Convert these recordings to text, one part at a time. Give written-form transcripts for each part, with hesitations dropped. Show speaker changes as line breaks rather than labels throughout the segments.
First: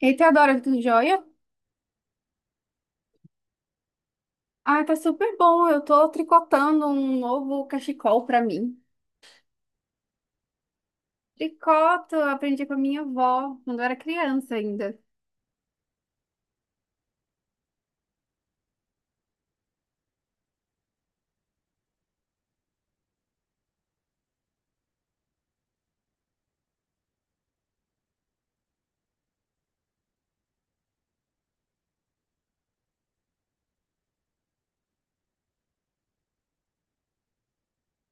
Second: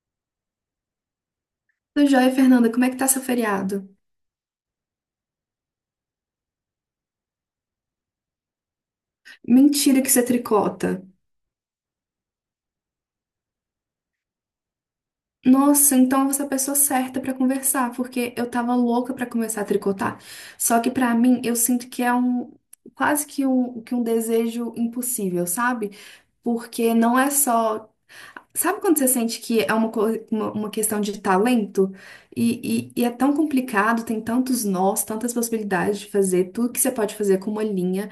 Eita, adora tudo jóia?
Tudo jóia, Fernanda? Como é que tá seu feriado?
Ah, tá super bom. Eu tô tricotando um novo cachecol pra mim.
Mentira que você tricota.
Tricoto, eu aprendi com a minha avó quando eu era criança ainda.
Nossa, então você é a pessoa certa pra conversar, porque eu tava louca pra começar a tricotar. Só que pra mim, eu sinto que é um quase que um desejo impossível, sabe? Porque não é só. Sabe quando você sente que é uma, uma questão de talento? E é tão complicado, tem tantos nós, tantas possibilidades de fazer, tudo que você pode fazer com uma linha.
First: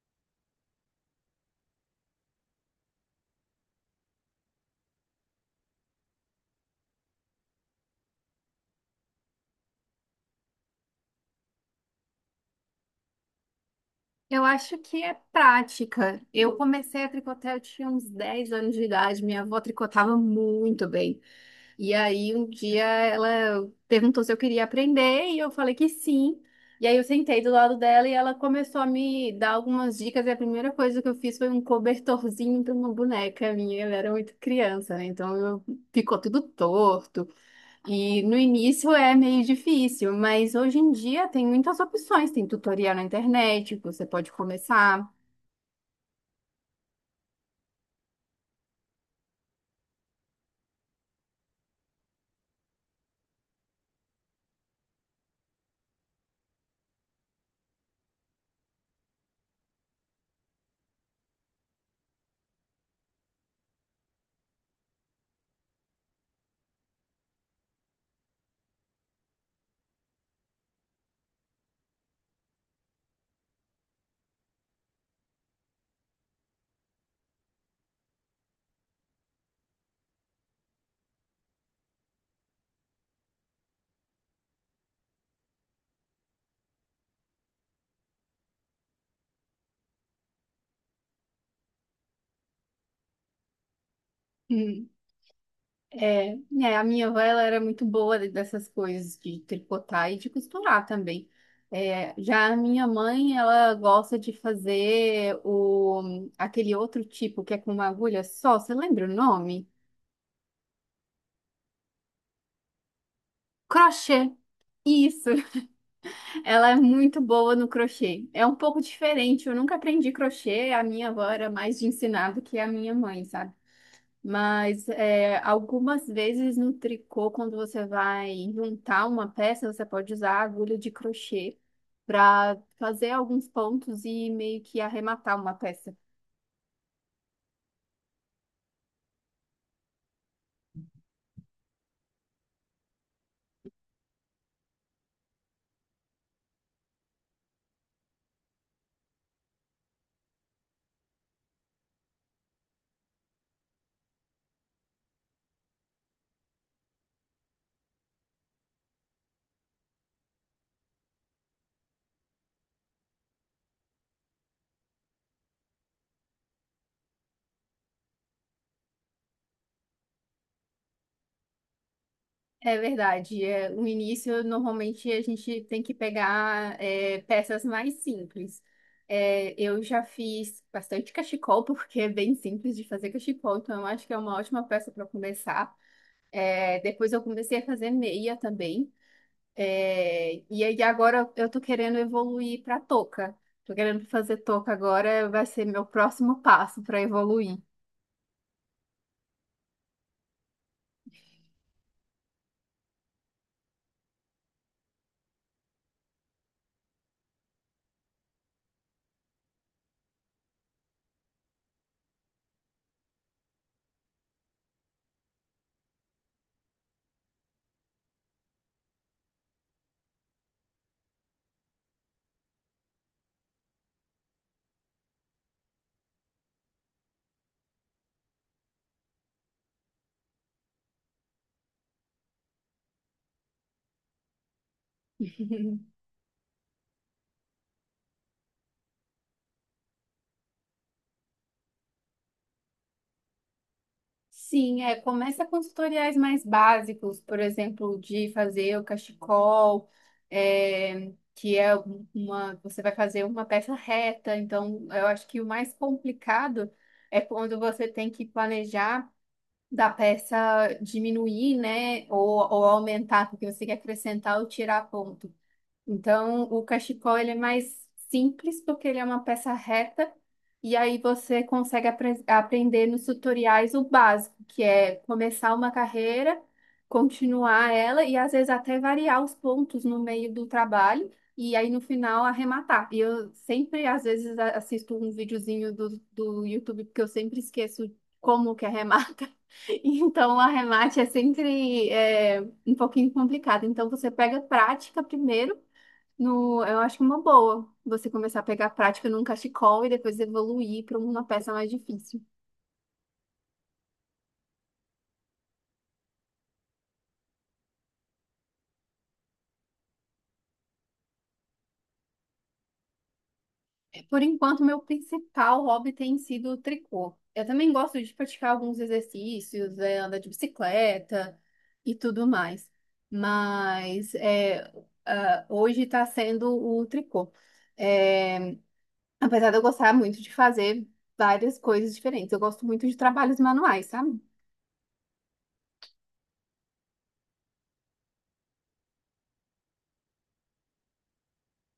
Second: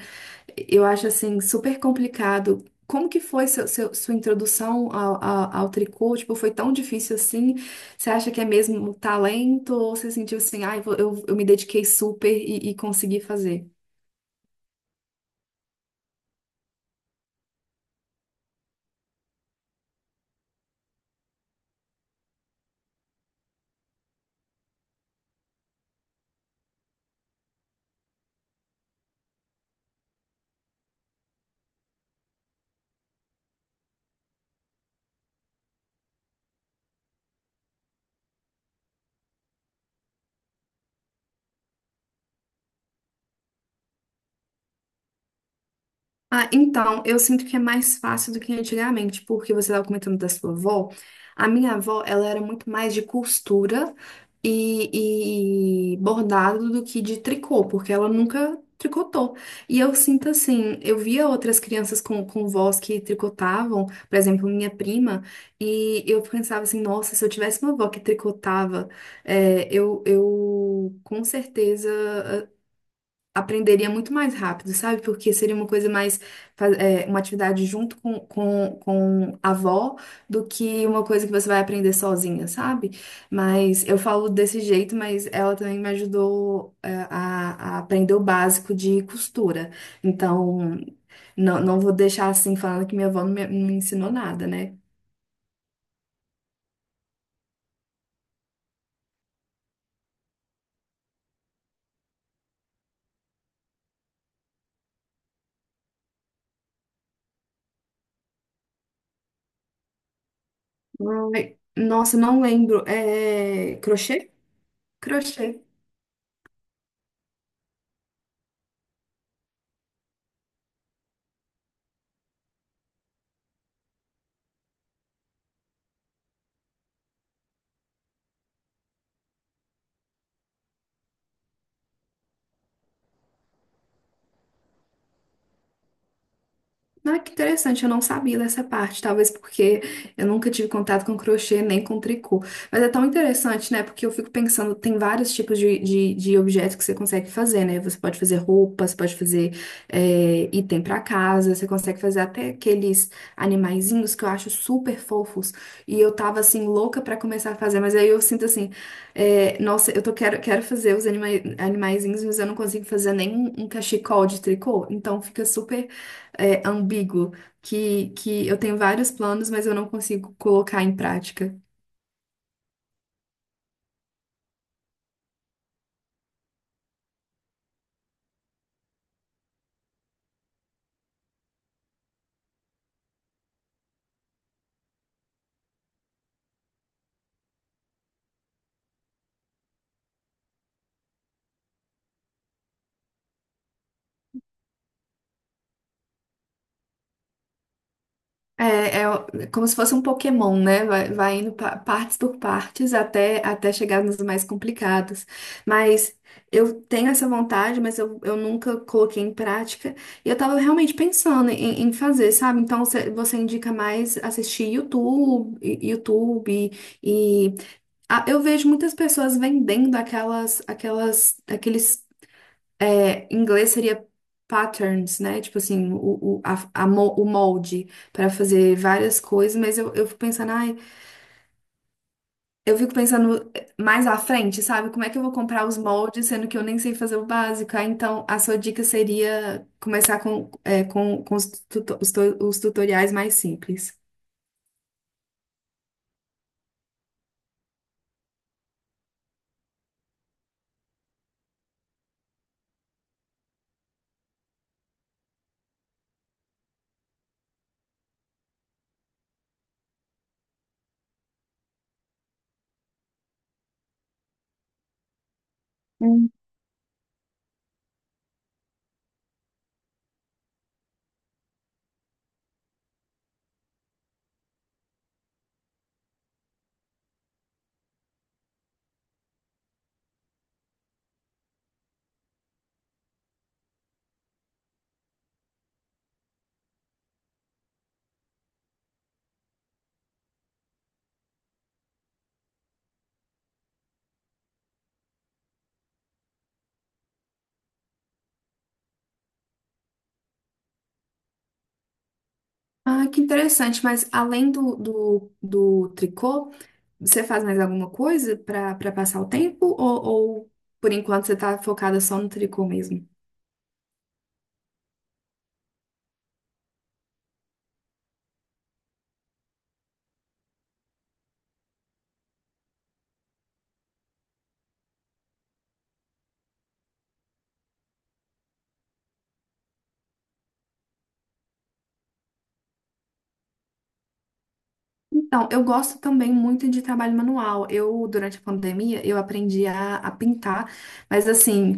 Eu acho assim super complicado. Como que foi seu, sua introdução ao tricô? Tipo, foi tão difícil assim? Você acha que é mesmo um talento? Ou você sentiu assim, ah, eu me dediquei super e consegui fazer?
Eu acho que é prática. Eu comecei a tricotar, eu tinha uns 10 anos de idade. Minha avó tricotava muito bem. E aí um dia ela perguntou se eu queria aprender e eu falei que sim. E aí eu sentei do lado dela e ela começou a me dar algumas dicas e a primeira coisa que eu fiz foi um cobertorzinho para uma boneca minha. Ela era muito criança, né? Então ficou tudo torto. E no início é meio difícil, mas hoje em dia tem muitas opções, tem tutorial na internet, que você pode começar.
Ah, então, eu sinto que é mais fácil do que antigamente, porque você estava comentando da sua avó. A minha avó, ela era muito mais de costura e bordado do que de tricô, porque ela nunca tricotou. E eu sinto assim, eu via outras crianças com vós que tricotavam, por exemplo, minha prima, e eu pensava assim, nossa, se eu tivesse uma avó que tricotava, eu com certeza aprenderia muito mais rápido, sabe? Porque seria uma coisa mais, uma atividade junto com a avó do que uma coisa que você vai aprender sozinha, sabe? Mas eu falo desse jeito, mas ela também me ajudou, é, a aprender o básico de costura. Então, não vou deixar assim falando que minha avó não me, não me ensinou nada, né?
É, né, a minha avó ela era muito boa dessas coisas de tricotar e de costurar também. É, já a minha mãe, ela gosta de fazer o, aquele outro tipo que é com uma agulha só, você lembra o nome?
Ai, nossa, não lembro. É
Crochê.
crochê?
Isso.
Crochê.
Ela é muito boa no crochê. É um pouco diferente, eu nunca aprendi crochê, a minha avó era mais de ensinar do que a minha mãe, sabe? Mas é, algumas vezes no tricô, quando você vai juntar uma peça, você pode usar a agulha de crochê para fazer alguns pontos e meio que arrematar uma peça.
Ah, que interessante, eu não sabia dessa parte, talvez porque eu nunca tive contato com crochê nem com tricô. Mas é tão interessante, né? Porque eu fico pensando, tem vários tipos de objetos que você consegue fazer, né? Você pode fazer roupa, você pode fazer item pra casa, você consegue fazer até aqueles animaizinhos que eu acho super fofos. E eu tava assim, louca pra começar a fazer, mas aí eu sinto assim, é, nossa, eu tô, quero, quero fazer animaizinhos, mas eu não consigo fazer nem um cachecol de tricô, então fica super ambíguo, que eu tenho vários planos, mas eu não consigo colocar em prática.
É verdade. É, no início, normalmente a gente tem que pegar é, peças mais simples. É, eu já fiz bastante cachecol, porque é bem simples de fazer cachecol, então eu acho que é uma ótima peça para começar. É, depois eu comecei a fazer meia também. É, e aí agora eu tô querendo evoluir para touca. Tô querendo fazer touca agora, vai ser meu próximo passo para evoluir.
É, é como se fosse um Pokémon, né? Vai, vai indo partes por partes até chegar nos mais complicados. Mas eu tenho essa vontade, mas eu nunca coloquei em prática. E eu tava realmente pensando em, em fazer, sabe? Então você, você indica mais assistir YouTube e- ah, eu vejo muitas pessoas vendendo aquelas, aquelas, aqueles é, em inglês seria patterns, né? Tipo assim, o, a mo- o molde para fazer várias coisas, mas eu fico pensando, ai, eu fico pensando mais à frente, sabe? Como é que eu vou comprar os moldes, sendo que eu nem sei fazer o básico? Ah, então, a sua dica seria começar com, é, com os, os tutoriais mais simples.
Sim, é, começa com tutoriais mais básicos, por exemplo, de fazer o cachecol, é, que é uma, você vai fazer uma peça reta, então eu acho que o mais complicado é quando você tem que planejar da peça diminuir, né, ou aumentar, porque você quer acrescentar ou tirar ponto.
Hum.
Então, o cachecol ele é mais simples porque ele é uma peça reta e aí você consegue aprender nos tutoriais o básico, que é começar uma carreira, continuar ela e às vezes até variar os pontos no meio do trabalho e aí no final arrematar. E eu sempre, às vezes, assisto um videozinho do YouTube porque eu sempre esqueço como que arremata. Então, o arremate é sempre é, um pouquinho complicado. Então, você pega prática primeiro no, eu acho uma boa você começar a pegar prática num cachecol e depois evoluir para uma peça mais difícil.
Ah, que interessante, mas além do tricô, você faz mais alguma coisa para para passar o tempo ou por enquanto você está focada só no tricô mesmo?
Por enquanto, meu principal hobby tem sido o tricô. Eu também gosto de praticar alguns exercícios, é, andar de bicicleta e tudo mais. Mas é, ah, hoje está sendo o tricô. É, apesar de eu gostar muito de fazer várias coisas diferentes, eu gosto muito de trabalhos manuais, sabe?
Então, eu gosto também muito de trabalho manual. Eu, durante a pandemia, eu aprendi a pintar, mas assim,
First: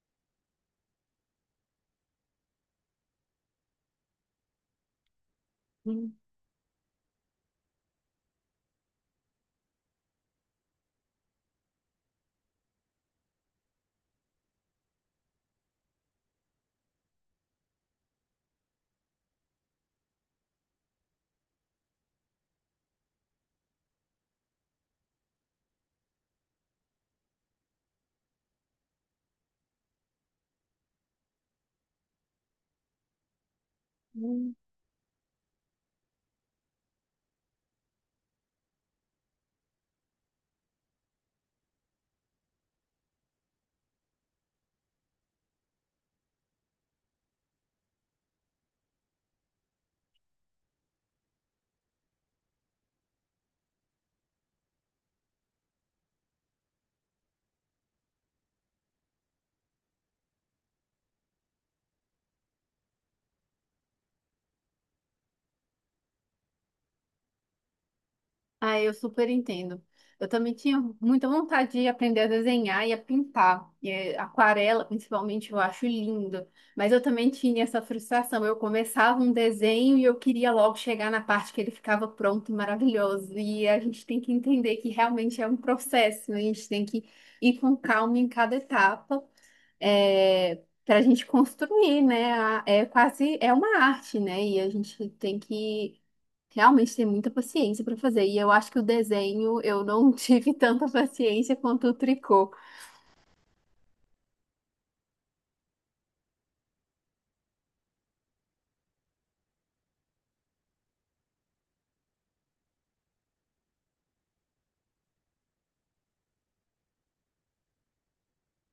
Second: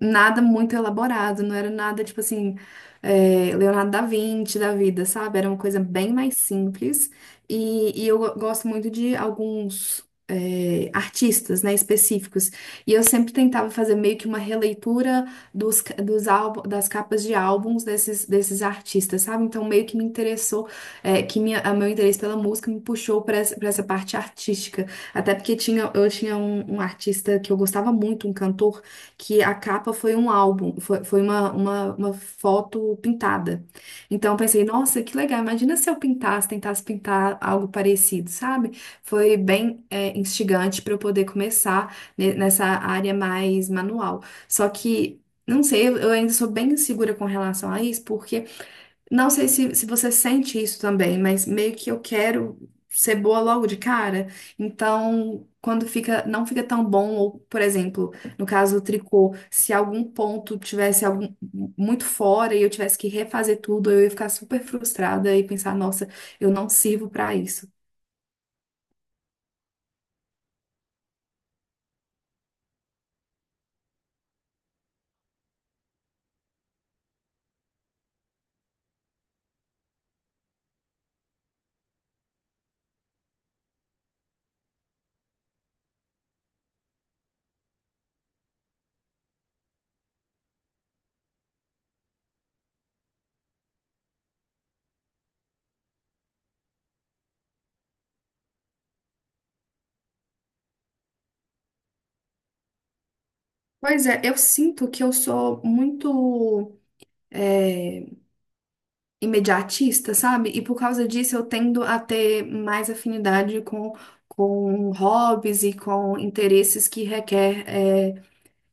nada muito elaborado, não era nada tipo assim, é, Leonardo da Vinci da vida, sabe? Era uma coisa bem mais simples. E, gosto muito de alguns. É, artistas, né, específicos. E eu sempre tentava fazer meio que uma releitura dos álbum, das capas de álbuns desses artistas, sabe? Então meio que me interessou, é, que minha, a meu interesse pela música me puxou para essa parte artística. Até porque tinha, eu tinha um artista que eu gostava muito, um cantor que a capa foi um álbum, foi, foi uma foto pintada. Então eu
Uhum.
pensei, nossa, que legal, imagina se eu pintasse, tentasse pintar algo parecido, sabe? Foi bem, é, instigante para eu poder começar nessa área mais manual. Só que. Não sei, eu ainda sou bem insegura com relação a isso, porque não sei se você sente isso também, mas meio que eu quero ser boa logo de cara. Então, quando fica, não fica tão bom, ou, por exemplo, no caso do tricô, se algum ponto tivesse algum muito fora e eu tivesse que refazer tudo, eu ia ficar super frustrada e pensar, nossa, eu não sirvo pra isso.
Ah, eu super entendo. Eu também tinha muita vontade de aprender a desenhar e a pintar. E aquarela, principalmente, eu acho lindo. Mas eu também tinha essa frustração. Eu começava um desenho e eu queria logo chegar na parte que ele ficava pronto e maravilhoso. E a gente tem que entender que realmente é um processo, né? A gente tem que ir com calma em cada etapa, para a gente construir, né? É quase, é uma arte, né? E a gente tem que realmente tem muita paciência para fazer. E eu acho que o desenho eu não tive tanta paciência quanto o tricô.
Pois é, eu sinto que eu sou muito eh, imediatista, sabe? E por causa disso eu tendo a ter mais afinidade com hobbies e com interesses que requer eh,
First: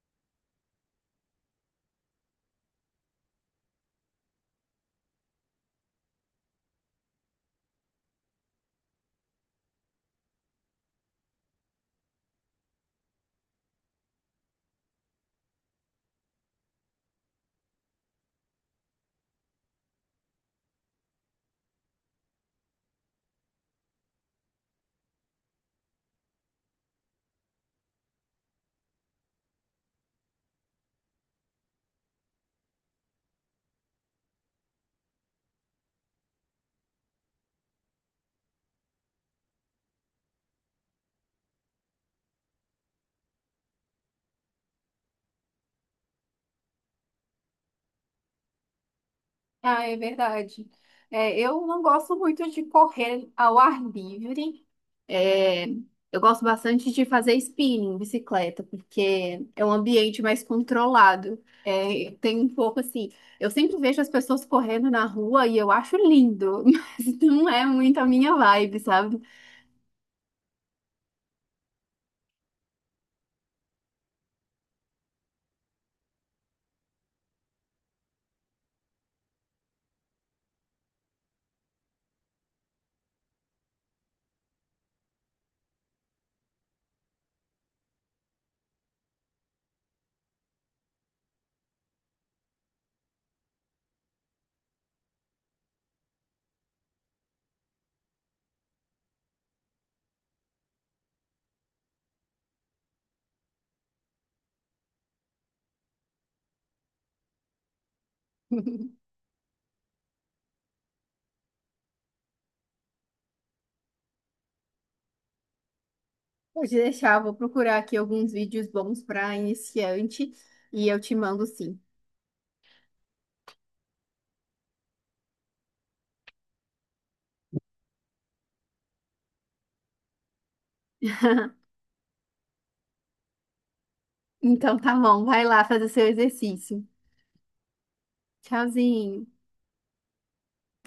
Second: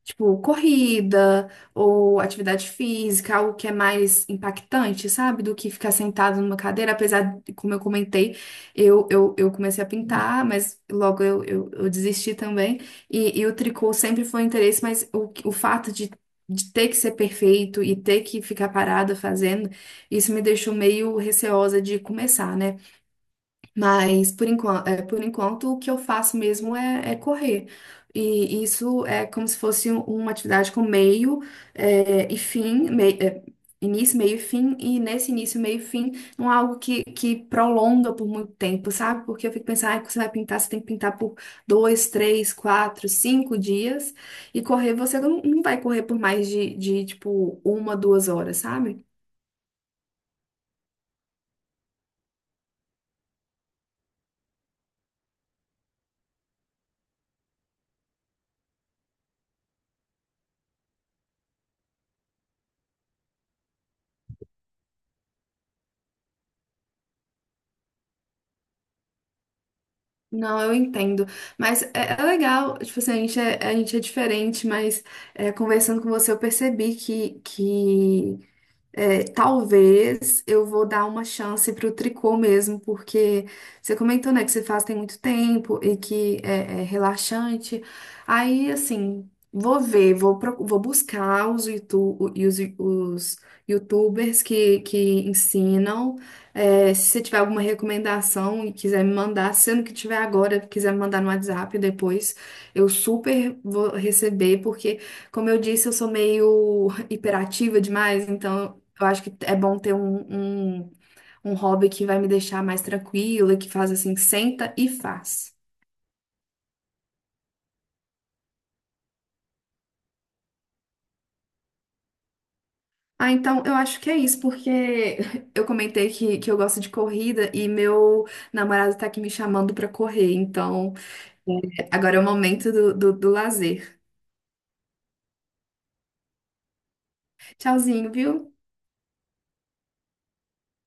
tipo, corrida ou atividade física, algo que é mais impactante, sabe? Do que ficar sentado numa cadeira. Apesar, de, como eu comentei, eu comecei a pintar, mas logo eu desisti também. E o tricô sempre foi um interesse, mas o fato de ter que ser perfeito e ter que ficar parada fazendo, isso me deixou meio receosa de começar, né? Mas por enquanto o que eu faço mesmo é, é correr. E isso é como se fosse uma atividade com meio e fim, início, meio e fim, e nesse início, meio e fim, não é algo que prolonga por muito tempo, sabe? Porque eu fico pensando, ah, você vai pintar, você tem que pintar por dois, três, quatro, cinco dias, e correr você não, não vai correr por mais de tipo uma, duas horas, sabe?
Ah, é verdade. É, eu não gosto muito de correr ao ar livre. É, eu gosto bastante de fazer spinning, bicicleta, porque é um ambiente mais controlado. É, tem um pouco assim. Eu sempre vejo as pessoas correndo na rua e eu acho lindo, mas não é muito a minha vibe, sabe?
Não, eu entendo. Mas é, é legal, tipo assim, a gente é diferente, mas é, conversando com você eu percebi que é, talvez eu vou dar uma chance pro tricô mesmo, porque você comentou, né, que você faz tem muito tempo e que é, é relaxante. Aí, assim, vou ver, vou, vou buscar os, os YouTubers que ensinam. É, se você tiver alguma recomendação e quiser me mandar, sendo que tiver agora, quiser me mandar no WhatsApp depois, eu super vou receber, porque, como eu disse, eu sou meio hiperativa demais, então eu acho que é bom ter um hobby que vai me deixar mais tranquila, que faz assim, senta e faz.
Pode deixar, eu vou procurar aqui alguns vídeos bons para iniciante e eu te mando sim.
Ah, então eu acho que é isso, porque eu comentei que eu gosto de corrida e meu namorado tá aqui me chamando pra correr, então agora é o momento do lazer.
Então tá bom, vai lá fazer seu exercício.
Tchauzinho, viu?
Tchauzinho.